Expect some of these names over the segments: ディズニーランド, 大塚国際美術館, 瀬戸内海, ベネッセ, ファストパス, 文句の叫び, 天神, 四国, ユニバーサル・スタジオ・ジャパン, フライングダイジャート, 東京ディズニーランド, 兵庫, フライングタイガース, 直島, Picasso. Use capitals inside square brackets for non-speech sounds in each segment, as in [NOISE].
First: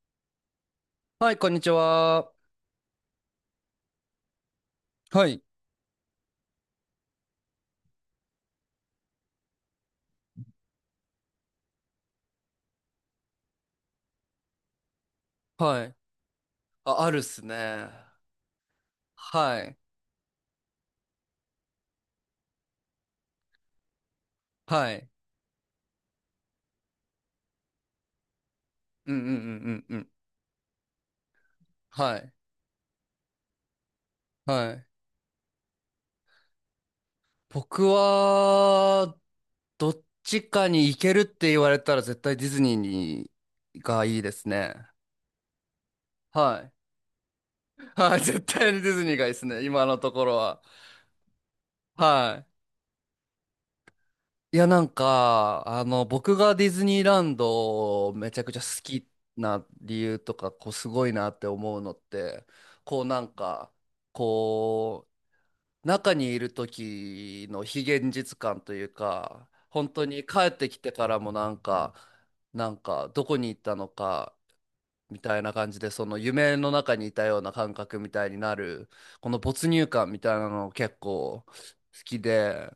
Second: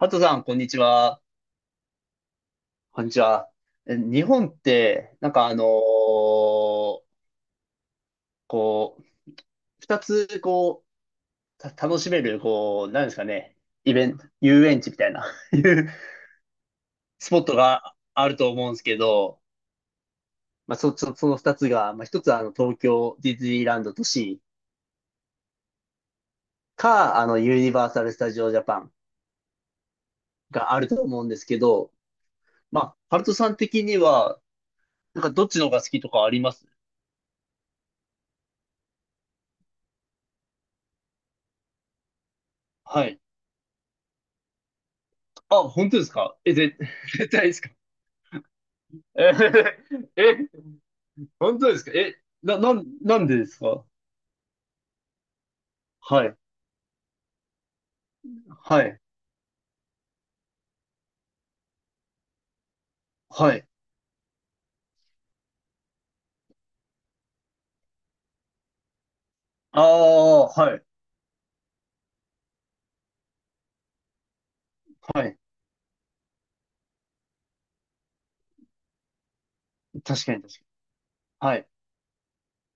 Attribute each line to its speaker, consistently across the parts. Speaker 1: ハトさん、こんにちは。
Speaker 2: はい、こんにちは。
Speaker 1: こんにちは。日本って、
Speaker 2: はい。
Speaker 1: こう、二つ、楽しめる、なんですかね、イベント、遊園地みたいな、[LAUGHS] い
Speaker 2: は
Speaker 1: う
Speaker 2: い。あ、あるっ
Speaker 1: スポ
Speaker 2: す
Speaker 1: ット
Speaker 2: ね。
Speaker 1: があると思うんですけど、
Speaker 2: はい。
Speaker 1: まあ、その二つが、まあ、一つは東京ディズニーランド都市
Speaker 2: はい。
Speaker 1: か、あの、ユニバーサル・スタジオ・ジャパン
Speaker 2: うんうんうんうんうん。
Speaker 1: があると思うんですけど、
Speaker 2: はい。
Speaker 1: まあ、ハルトさん的には、
Speaker 2: はい。
Speaker 1: なんかどっちの方が好きとかあります？
Speaker 2: 僕は、どっちかに行けるって言われたら絶対ディズニー
Speaker 1: はい。
Speaker 2: にがいいですね。
Speaker 1: あ、本当ですか？
Speaker 2: はい。
Speaker 1: [LAUGHS] 絶対ですか？
Speaker 2: はい。絶対にディズニーがい
Speaker 1: え、
Speaker 2: いですね。今のと
Speaker 1: [LAUGHS]
Speaker 2: ころ
Speaker 1: え、
Speaker 2: は。
Speaker 1: 本当ですか？え、
Speaker 2: は
Speaker 1: な、
Speaker 2: い。
Speaker 1: なん、なんでですか？
Speaker 2: いや、なんか、
Speaker 1: は
Speaker 2: 僕
Speaker 1: い、
Speaker 2: がディズニーランドをめちゃくちゃ好
Speaker 1: はい、
Speaker 2: きな理由とか、こう、すごいなって思うのって、こう、なん
Speaker 1: はい。
Speaker 2: か、こ中にいる時の非現実感というか、
Speaker 1: あ
Speaker 2: 本当に帰
Speaker 1: あ、
Speaker 2: って
Speaker 1: は
Speaker 2: き
Speaker 1: い、
Speaker 2: てからもなんか、なんか、どこに行ったのか、み
Speaker 1: は
Speaker 2: た
Speaker 1: い。
Speaker 2: いな感じで、その夢の中にいたような感覚みたいになる、この没入感み
Speaker 1: 確か
Speaker 2: たい
Speaker 1: に
Speaker 2: な
Speaker 1: 確かに。
Speaker 2: の結構好
Speaker 1: はい、
Speaker 2: きで、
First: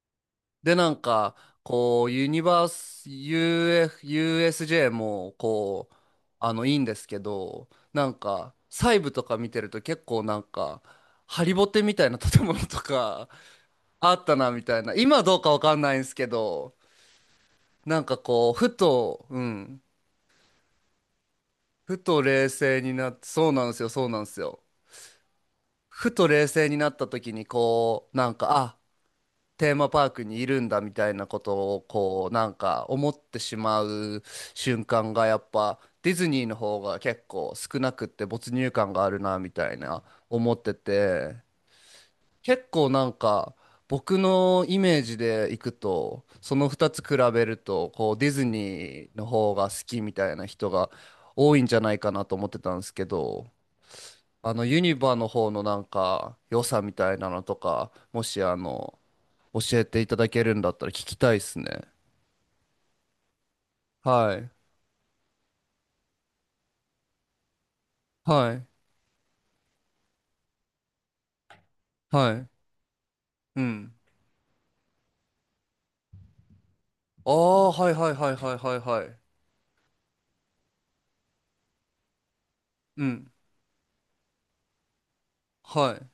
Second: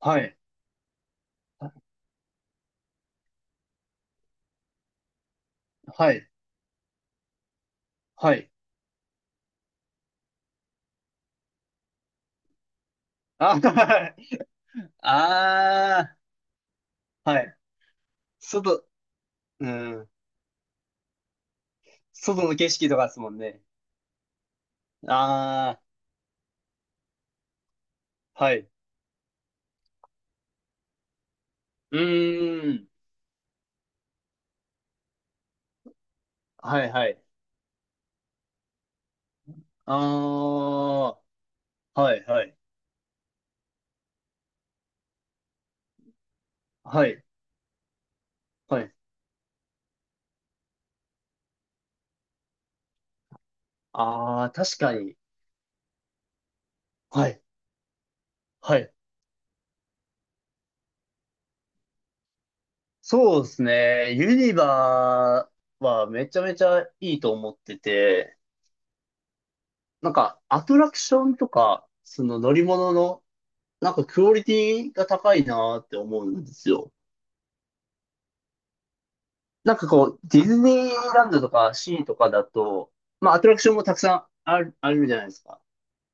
Speaker 1: はい、
Speaker 2: で、なんか、こう、ユニバース、UF、USJ も、こう、
Speaker 1: はい、
Speaker 2: いいんですけど、なん
Speaker 1: はい。
Speaker 2: か、細部とか見てると結構なんか、ハリボテみたいな建物とか、
Speaker 1: あ、
Speaker 2: [LAUGHS]
Speaker 1: は
Speaker 2: あ
Speaker 1: い。
Speaker 2: ったな、みたいな。今どうかわかんないんです
Speaker 1: あ
Speaker 2: けど、
Speaker 1: あ、はい。
Speaker 2: なんかこう、
Speaker 1: 外、うん。
Speaker 2: ふと
Speaker 1: 外
Speaker 2: 冷
Speaker 1: の景
Speaker 2: 静
Speaker 1: 色
Speaker 2: に
Speaker 1: とか
Speaker 2: なっ
Speaker 1: です
Speaker 2: て、
Speaker 1: もん
Speaker 2: そう
Speaker 1: ね。
Speaker 2: なんですよ、そうなんですよ。
Speaker 1: あ
Speaker 2: ふと冷静になった時に、こう、なん
Speaker 1: あ、
Speaker 2: か、
Speaker 1: はい。
Speaker 2: あ、テーマパークにいるんだみたいなことを
Speaker 1: う
Speaker 2: こうなん
Speaker 1: ー
Speaker 2: か
Speaker 1: ん。
Speaker 2: 思ってしまう瞬間がやっぱディズニーの方
Speaker 1: はい
Speaker 2: が
Speaker 1: はい。
Speaker 2: 結構少なくって没入感があるなみたい
Speaker 1: あ
Speaker 2: な思ってて、
Speaker 1: あ、はいはい。
Speaker 2: 結構なんか僕のイメージでいくとその2つ
Speaker 1: は
Speaker 2: 比
Speaker 1: い、
Speaker 2: べるとこうディズ
Speaker 1: はい。
Speaker 2: ニーの方が好きみたいな人が多いんじゃないかなと思ってたんですけど、
Speaker 1: ああ、
Speaker 2: あの
Speaker 1: 確
Speaker 2: ユ
Speaker 1: か
Speaker 2: ニバ
Speaker 1: に。
Speaker 2: の方のなんか良さみたい
Speaker 1: は
Speaker 2: な
Speaker 1: い
Speaker 2: のとかもしあ
Speaker 1: はい。
Speaker 2: の教えていただけるんだったら聞きたいっすね。
Speaker 1: そうですね。
Speaker 2: は
Speaker 1: ユ
Speaker 2: い。
Speaker 1: ニバはめちゃめちゃいいと思ってて、
Speaker 2: はい。
Speaker 1: なんかアトラクションとか、そ
Speaker 2: は
Speaker 1: の
Speaker 2: い。
Speaker 1: 乗り物の、
Speaker 2: う
Speaker 1: なん
Speaker 2: ん。
Speaker 1: かクオリティが高いなって思うんですよ。
Speaker 2: ああ、はいはいはいはいはいはい。
Speaker 1: なんかこう、ディズニーランドとかシーとかだと、
Speaker 2: うん。
Speaker 1: まあアトラクションもたくさんある、あるじゃないですか。
Speaker 2: はい。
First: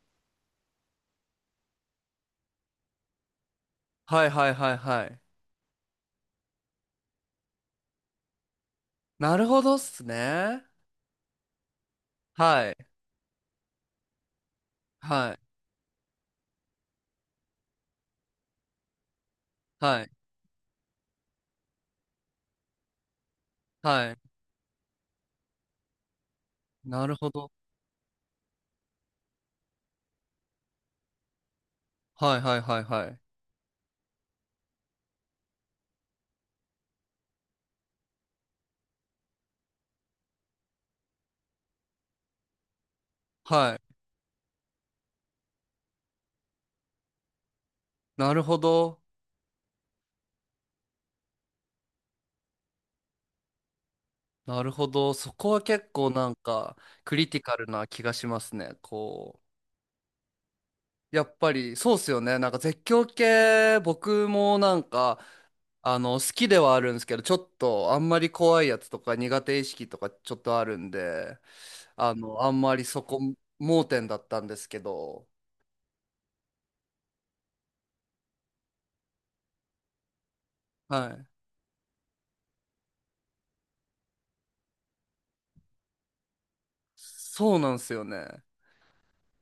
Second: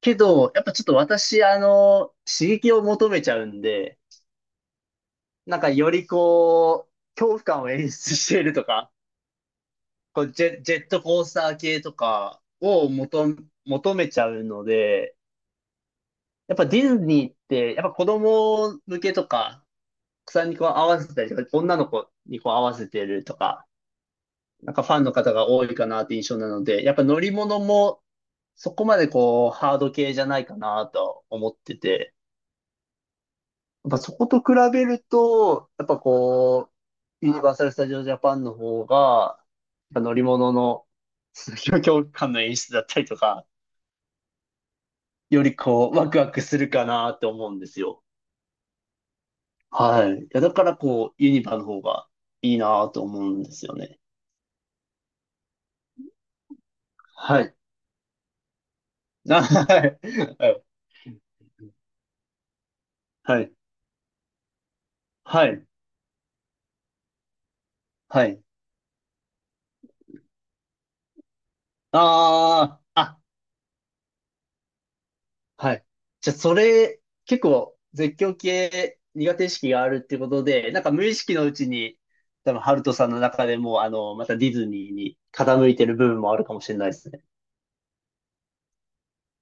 Speaker 1: けど、やっぱちょっと私、あの、刺激を求めちゃうんで、
Speaker 2: はいはいはいはい。
Speaker 1: なんかよりこう、恐怖感を演出しているとか、
Speaker 2: なるほどっす
Speaker 1: こう
Speaker 2: ね。
Speaker 1: ジェットコースター系とか
Speaker 2: はい。
Speaker 1: を求めちゃうので、
Speaker 2: はい。
Speaker 1: やっぱディズニーって、やっぱ子供向けとか、
Speaker 2: はい。
Speaker 1: 草にこう合わせたりとか、女の子にこう合わせてるとか、
Speaker 2: はい。
Speaker 1: なんかファンの方が多いかなって印象なので、やっぱ
Speaker 2: なる
Speaker 1: 乗
Speaker 2: ほ
Speaker 1: り
Speaker 2: ど。
Speaker 1: 物もそこまでこうハード系じゃないかなと思ってて、
Speaker 2: はいはいはいはい。
Speaker 1: やっぱそこと比べると、やっぱこう、ユニバーサル・スタジオ・ジャパンの方が、やっぱ乗り物の [LAUGHS]、強強感の演出だったりとか、
Speaker 2: はい。
Speaker 1: よりこう、ワクワクするかなって思うんですよ。
Speaker 2: なるほど。
Speaker 1: はい。いや、だからこう、ユニバの方がいいなと思うんですよね。
Speaker 2: なるほど。そこは結構なんかクリテ
Speaker 1: は
Speaker 2: ィ
Speaker 1: い。
Speaker 2: カルな気がしますね。こ
Speaker 1: あ、
Speaker 2: う。
Speaker 1: はい。
Speaker 2: やっぱりそうっすよね。なんか絶叫
Speaker 1: はい。
Speaker 2: 系僕もなんか
Speaker 1: はい。
Speaker 2: 好きではあるんですけど、ちょっとあんま
Speaker 1: は
Speaker 2: り
Speaker 1: い。
Speaker 2: 怖いやつとか苦手意識とかちょっとあるんで、あんま
Speaker 1: あ
Speaker 2: り
Speaker 1: あ、
Speaker 2: そこ
Speaker 1: あ、
Speaker 2: 盲点だったんですけど、
Speaker 1: はい。じゃあ、それ、結構、絶叫系苦手意識があるってことで、なんか無
Speaker 2: は
Speaker 1: 意
Speaker 2: い。
Speaker 1: 識のうちに、多分、ハルトさんの中でも、あの、またディズニーに傾いてる部分もあるかもしれないですね。
Speaker 2: そうなんですよね。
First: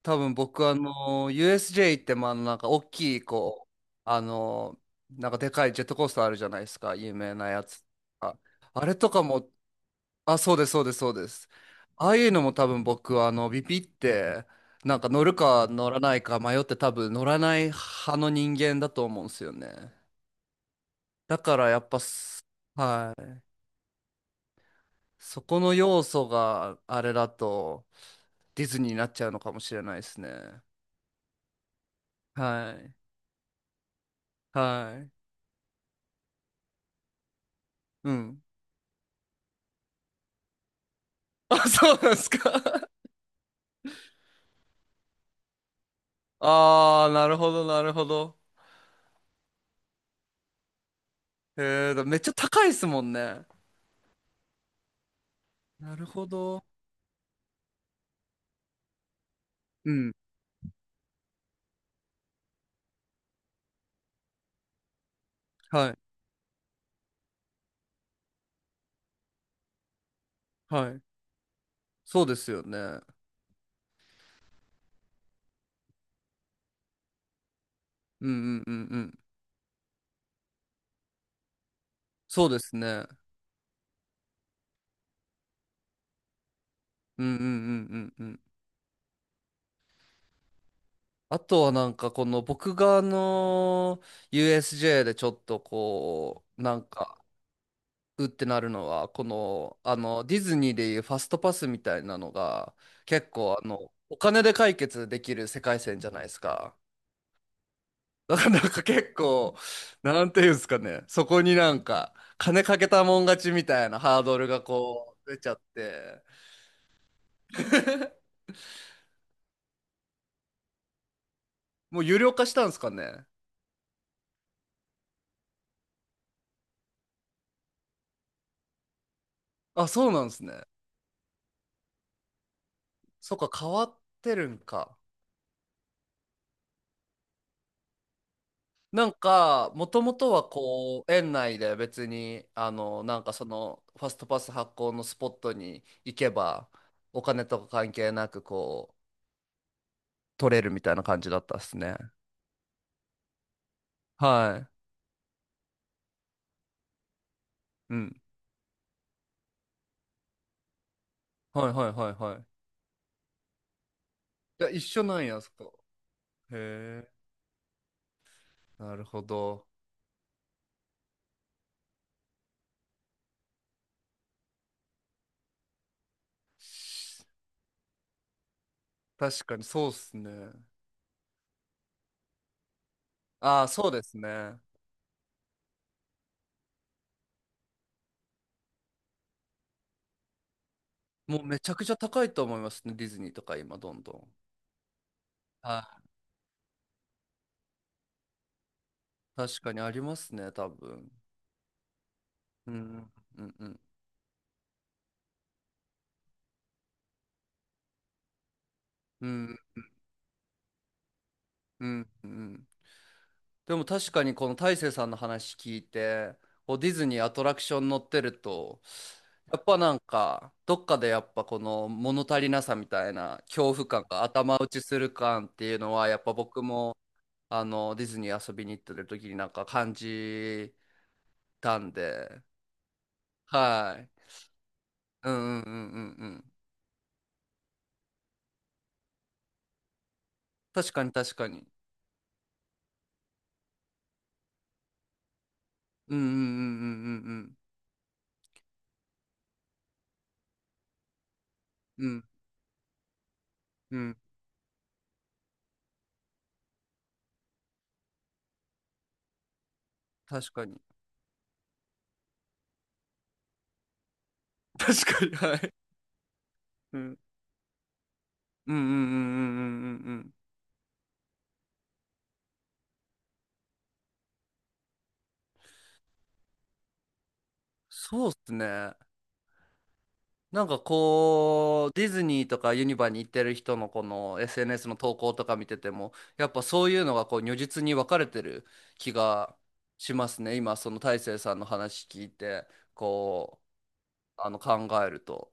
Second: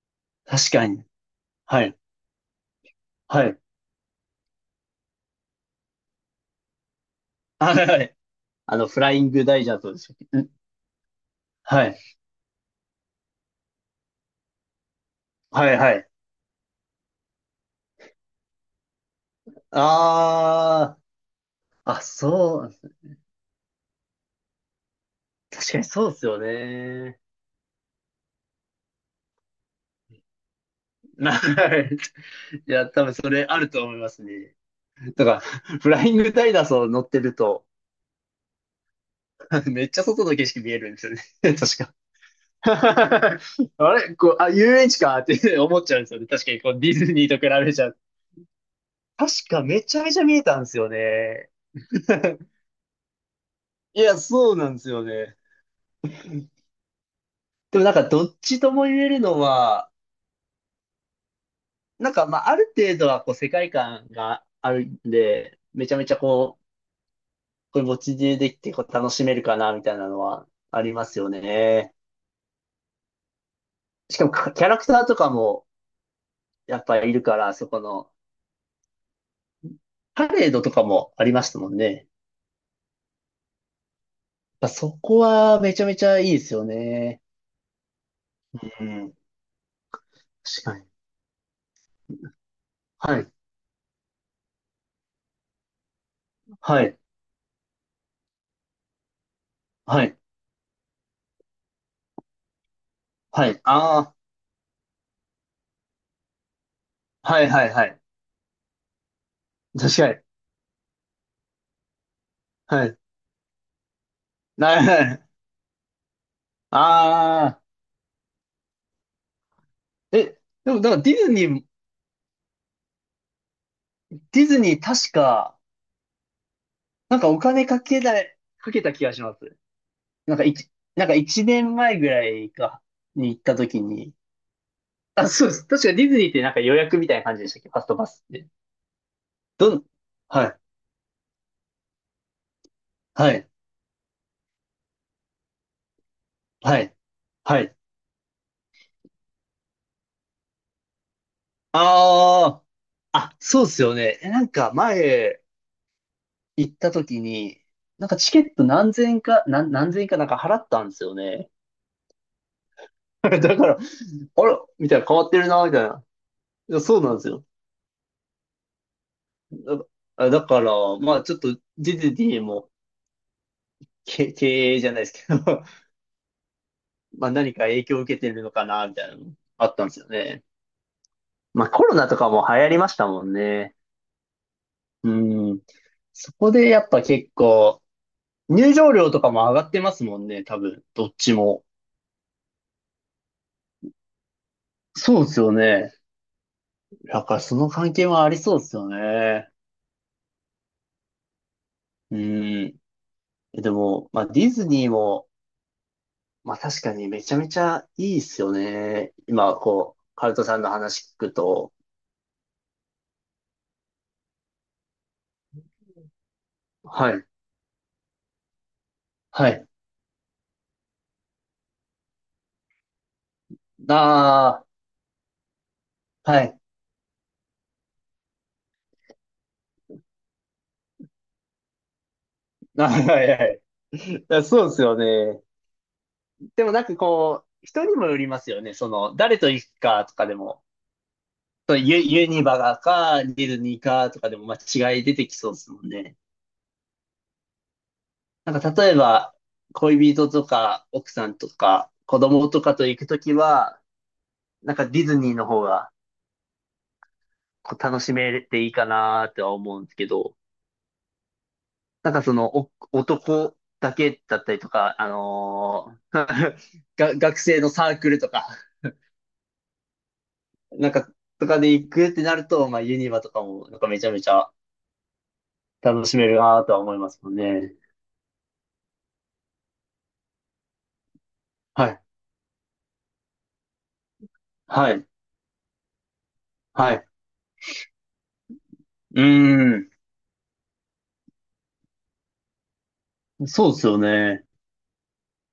Speaker 2: 多分僕
Speaker 1: 確
Speaker 2: あ
Speaker 1: かに。
Speaker 2: の、
Speaker 1: はい。
Speaker 2: USJ ってまあなんか大きい
Speaker 1: はい。
Speaker 2: こう、あの、なんかでかいジェットコースターあるじゃないですか、有名なや
Speaker 1: あ、
Speaker 2: つ。
Speaker 1: はい。
Speaker 2: ああれ
Speaker 1: フ
Speaker 2: と
Speaker 1: ラ
Speaker 2: か
Speaker 1: イング
Speaker 2: も、
Speaker 1: ダイジャートでしたっ
Speaker 2: あ、
Speaker 1: け？ん、
Speaker 2: そうです、そうです、そうです。
Speaker 1: は
Speaker 2: あ
Speaker 1: い。
Speaker 2: あいうのも多分僕はあのビビってなんか乗るか
Speaker 1: はい
Speaker 2: 乗
Speaker 1: は
Speaker 2: ら
Speaker 1: い。
Speaker 2: ないか迷って多分乗らない派の人間だと思うんですよね。
Speaker 1: ああ、
Speaker 2: だからやっぱ
Speaker 1: あ、
Speaker 2: す、
Speaker 1: そう、
Speaker 2: はい。そこの
Speaker 1: 確かに
Speaker 2: 要
Speaker 1: そうで
Speaker 2: 素
Speaker 1: すよ
Speaker 2: があれ
Speaker 1: ね。
Speaker 2: だとディズニーになっちゃうのかもしれないですね。
Speaker 1: はい。[LAUGHS] い
Speaker 2: は
Speaker 1: や、
Speaker 2: い。
Speaker 1: 多分それあると思いますね。
Speaker 2: はい。
Speaker 1: だから、フライングタイガースを乗ってると、
Speaker 2: うん。
Speaker 1: [LAUGHS] めっちゃ外の景色見えるんですよ
Speaker 2: [LAUGHS]
Speaker 1: ね。[LAUGHS] 確
Speaker 2: あ、そ
Speaker 1: か。
Speaker 2: うなんです
Speaker 1: [LAUGHS]
Speaker 2: か。
Speaker 1: あれこう、あ、遊園地かって思っちゃうんですよね。
Speaker 2: [LAUGHS]
Speaker 1: 確かにこうディ
Speaker 2: ああ、
Speaker 1: ズニ
Speaker 2: な
Speaker 1: ー
Speaker 2: る
Speaker 1: と
Speaker 2: ほど、
Speaker 1: 比べ
Speaker 2: な
Speaker 1: ちゃ
Speaker 2: る
Speaker 1: う。
Speaker 2: ほど。
Speaker 1: 確かめちゃめちゃ見えたんですよね。
Speaker 2: えー、めっちゃ
Speaker 1: [LAUGHS]
Speaker 2: 高いですもんね。
Speaker 1: いや、そうなんですよね。
Speaker 2: なるほど。
Speaker 1: でもなんかどっちとも言えるの
Speaker 2: う
Speaker 1: は、
Speaker 2: ん。
Speaker 1: なんか、まあ、ある程度は、こう、世界観があるんで、め
Speaker 2: は
Speaker 1: ちゃ
Speaker 2: い。
Speaker 1: めちゃ、こう、これ、ぼっちでできて、こう、楽しめるかな、みたいなのはあ
Speaker 2: は
Speaker 1: り
Speaker 2: い。
Speaker 1: ますよね。
Speaker 2: そうですよね。
Speaker 1: しかも、キャラクターとかも、やっぱりいるから、そこの、
Speaker 2: うんうんうんうん。
Speaker 1: パレードとかもありましたもんね。やっ
Speaker 2: そうですね。
Speaker 1: ぱそこは、めちゃめちゃいいですよね。
Speaker 2: うんうんうんうんうん。
Speaker 1: うん。確かに。
Speaker 2: あとはなんかこの僕があ
Speaker 1: はい。
Speaker 2: の USJ でちょっとこうな
Speaker 1: は
Speaker 2: ん
Speaker 1: い。
Speaker 2: かうってなるのは、このあ
Speaker 1: はい。
Speaker 2: のディズニーでいうファストパスみたいなのが結
Speaker 1: は
Speaker 2: 構
Speaker 1: い。
Speaker 2: あの
Speaker 1: ああ。
Speaker 2: お金で解決できる世界線じゃないですか。
Speaker 1: はい、はい、はい。
Speaker 2: だからなんか結構
Speaker 1: 確かに。
Speaker 2: なんていうんですかね、そこになんか金か
Speaker 1: は
Speaker 2: け
Speaker 1: い。
Speaker 2: たもん勝ちみたいなハードルが
Speaker 1: な
Speaker 2: こ
Speaker 1: [LAUGHS]
Speaker 2: う出ちゃって、
Speaker 1: ああ。
Speaker 2: [LAUGHS]
Speaker 1: え、でも、なんか、
Speaker 2: もう有料化したんですかね。
Speaker 1: ディズニー、確か、なんかお金かけた、かけた気がします。
Speaker 2: あ、そうなんで
Speaker 1: なん
Speaker 2: す
Speaker 1: か
Speaker 2: ね。
Speaker 1: 一、なんか一年前ぐらいか、に
Speaker 2: そっ
Speaker 1: 行っ
Speaker 2: か、
Speaker 1: た
Speaker 2: 変
Speaker 1: 時
Speaker 2: わっ
Speaker 1: に、
Speaker 2: てるんか。
Speaker 1: あ、そうです。確かディズニーってなんか予約みたいな感じでしたっけ？ファストパスって。
Speaker 2: なんか、
Speaker 1: どん、
Speaker 2: もともとは
Speaker 1: はい、
Speaker 2: こう、園内で別に、あの、なん
Speaker 1: は
Speaker 2: かそ
Speaker 1: い、
Speaker 2: の、ファストパス発行のスポットに行けば、
Speaker 1: はい、
Speaker 2: お金と
Speaker 1: は
Speaker 2: か
Speaker 1: い。
Speaker 2: 関係なく、こう、取れるみたいな感じだったっすね。
Speaker 1: ああ、あ、そうですよね。え、なん
Speaker 2: はい。
Speaker 1: か前行った時に、
Speaker 2: う
Speaker 1: なんか
Speaker 2: ん。
Speaker 1: チケット何千円か、何千円かなんか払ったんですよね。
Speaker 2: はいはいはいはい。
Speaker 1: [LAUGHS] だから、あら、
Speaker 2: いや、一
Speaker 1: みたい
Speaker 2: 緒
Speaker 1: な変
Speaker 2: なん
Speaker 1: わって
Speaker 2: や、
Speaker 1: る
Speaker 2: そ
Speaker 1: な、み
Speaker 2: こ。
Speaker 1: たいな。いや、そ
Speaker 2: へ
Speaker 1: う
Speaker 2: え、
Speaker 1: なんですよ。
Speaker 2: なるほど。
Speaker 1: だ、だから、まあちょっとディズニーも、[LAUGHS] 経営じゃないですけど [LAUGHS] まあ何か影響を受けてるのかな、みたいなの
Speaker 2: 確かに
Speaker 1: あった
Speaker 2: そう
Speaker 1: ん
Speaker 2: っ
Speaker 1: ですよ
Speaker 2: す
Speaker 1: ね。
Speaker 2: ね。
Speaker 1: まあコロナとかも流行りましたもん
Speaker 2: ああ、
Speaker 1: ね。
Speaker 2: そうですね。
Speaker 1: うん。そこでやっぱ結構、入場料とかも上がってますもんね、多分、どっち
Speaker 2: もうめ
Speaker 1: も。
Speaker 2: ちゃくちゃ高いと思いますね、ディズニーとか今、どんどん。
Speaker 1: そうですよ
Speaker 2: は
Speaker 1: ね。
Speaker 2: い。
Speaker 1: だからその関係はありそうですよね。
Speaker 2: 確かにありますね、多分。
Speaker 1: う
Speaker 2: う
Speaker 1: ん。
Speaker 2: ん、うん、う
Speaker 1: で
Speaker 2: ん、
Speaker 1: も、まあディズニーも、まあ確かにめちゃめちゃいいですよね。
Speaker 2: うん、
Speaker 1: 今、こう、カルトさんの話聞くと。
Speaker 2: うん、うん。でも確かにこの大勢さんの話聞いて、こうディズ
Speaker 1: は
Speaker 2: ニー
Speaker 1: い。
Speaker 2: アトラクション乗ってると、
Speaker 1: は
Speaker 2: やっ
Speaker 1: い。
Speaker 2: ぱなんか、どっかでやっぱこの物足りなさみたいな恐怖感が頭
Speaker 1: あ
Speaker 2: 打ちする感っていうのは、やっぱ
Speaker 1: あ、はい。
Speaker 2: 僕もあのディズニー遊びに行ってる時になんか感じたんで、
Speaker 1: [LAUGHS] あ、はいはい。
Speaker 2: はい。
Speaker 1: いやそうですよ
Speaker 2: うん
Speaker 1: ね。
Speaker 2: うんうんうんうん。
Speaker 1: でもなんかこう、人にもよりますよね。その、誰と行くかとかでも、
Speaker 2: 確かに確かに。
Speaker 1: ユニバガか、ディズニーかとかでも、まあ、違い出てきそうですもん
Speaker 2: う
Speaker 1: ね。
Speaker 2: んうんうん
Speaker 1: なんか例えば、恋人とか、奥さんとか、
Speaker 2: うんうんうん。う
Speaker 1: 子
Speaker 2: ん
Speaker 1: 供とかと行くときは、
Speaker 2: うん
Speaker 1: なんかディズニーの方がこう楽しめていいかなっては思うんですけど、
Speaker 2: 確かに。
Speaker 1: なんかその、男だけだったりとか、
Speaker 2: 確かに、はい。
Speaker 1: [LAUGHS]
Speaker 2: う
Speaker 1: が
Speaker 2: ん。
Speaker 1: 学生のサークルとか、
Speaker 2: うんうんうんうんうんうんうん。
Speaker 1: なんか、とかで行くってなると、まあ、ユニバとかも、なんかめちゃめちゃ楽しめるなとは思いますもんね。
Speaker 2: そうっすね。なんかこ
Speaker 1: は
Speaker 2: う、
Speaker 1: い。
Speaker 2: ディズニーとかユニバに行ってる人のこの SNS
Speaker 1: は
Speaker 2: の
Speaker 1: い。
Speaker 2: 投稿とか見てても、やっぱそう
Speaker 1: は
Speaker 2: いう
Speaker 1: い。
Speaker 2: のがこう如実に分かれてる気
Speaker 1: うー
Speaker 2: が
Speaker 1: ん。
Speaker 2: しますね。今、その大成さんの話聞いて、こう、
Speaker 1: そうですよね。
Speaker 2: あの考えると。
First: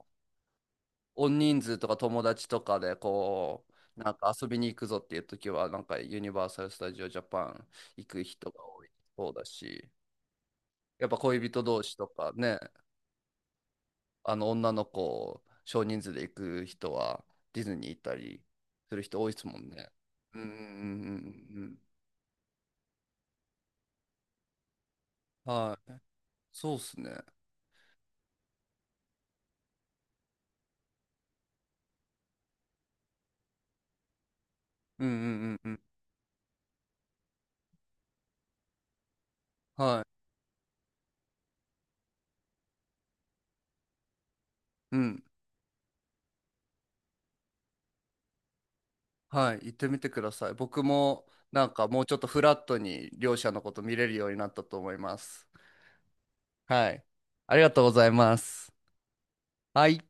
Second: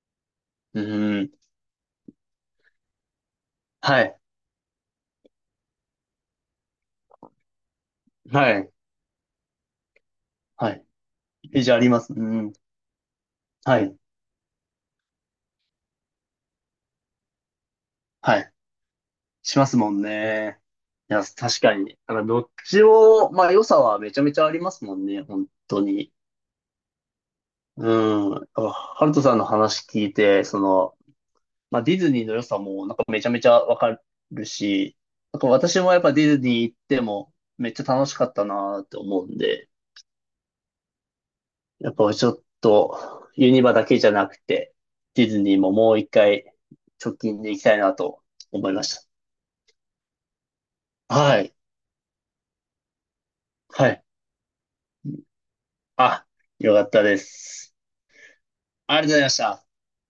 Speaker 1: うー
Speaker 2: 大
Speaker 1: ん。
Speaker 2: 人数とか友達とかでこう、
Speaker 1: は
Speaker 2: なん
Speaker 1: い。
Speaker 2: か遊びに行くぞっていう時は、なんかユニバーサル・スタジオ・ジャパン行く人
Speaker 1: は
Speaker 2: が
Speaker 1: い。
Speaker 2: 多いそうだし。
Speaker 1: はい。
Speaker 2: やっぱ恋人
Speaker 1: イじゃあ
Speaker 2: 同
Speaker 1: り
Speaker 2: 士
Speaker 1: ま
Speaker 2: と
Speaker 1: す。う
Speaker 2: か
Speaker 1: ん。
Speaker 2: ね、
Speaker 1: はい。
Speaker 2: あの女の子、少人数で行く人はディズニー行った
Speaker 1: は
Speaker 2: り
Speaker 1: い。
Speaker 2: する人多いです
Speaker 1: し
Speaker 2: も
Speaker 1: ま
Speaker 2: ん
Speaker 1: す
Speaker 2: ね。
Speaker 1: もん
Speaker 2: うんうんうん
Speaker 1: ね。いや、確
Speaker 2: うんう
Speaker 1: か
Speaker 2: ん。
Speaker 1: に。あの、どっちを、まあ、良さはめちゃめちゃありますもんね。本
Speaker 2: は
Speaker 1: 当
Speaker 2: い。
Speaker 1: に。
Speaker 2: そうっすね。
Speaker 1: うん。ハルトさんの話聞いて、その、まあ、ディズニーの良さもなんかめちゃめちゃわかるし、
Speaker 2: うんうんう
Speaker 1: なんか
Speaker 2: んう
Speaker 1: 私
Speaker 2: ん。
Speaker 1: もやっぱディズニー行ってもめっちゃ楽しかったなって思うんで、
Speaker 2: は
Speaker 1: やっぱちょっとユニバだけじゃなくて、
Speaker 2: い。うん。
Speaker 1: ディズニーももう一回直近で行きたいなと思いまし
Speaker 2: はい。行ってみてください。僕
Speaker 1: た。
Speaker 2: も
Speaker 1: はい。
Speaker 2: なんかもうちょっとフラットに両者のこと
Speaker 1: は
Speaker 2: 見
Speaker 1: い。
Speaker 2: れるようになったと思います。
Speaker 1: あ、よかっ
Speaker 2: は
Speaker 1: た
Speaker 2: い。
Speaker 1: で
Speaker 2: ありが
Speaker 1: す。
Speaker 2: とうございます。
Speaker 1: ありがとうございました。
Speaker 2: はい。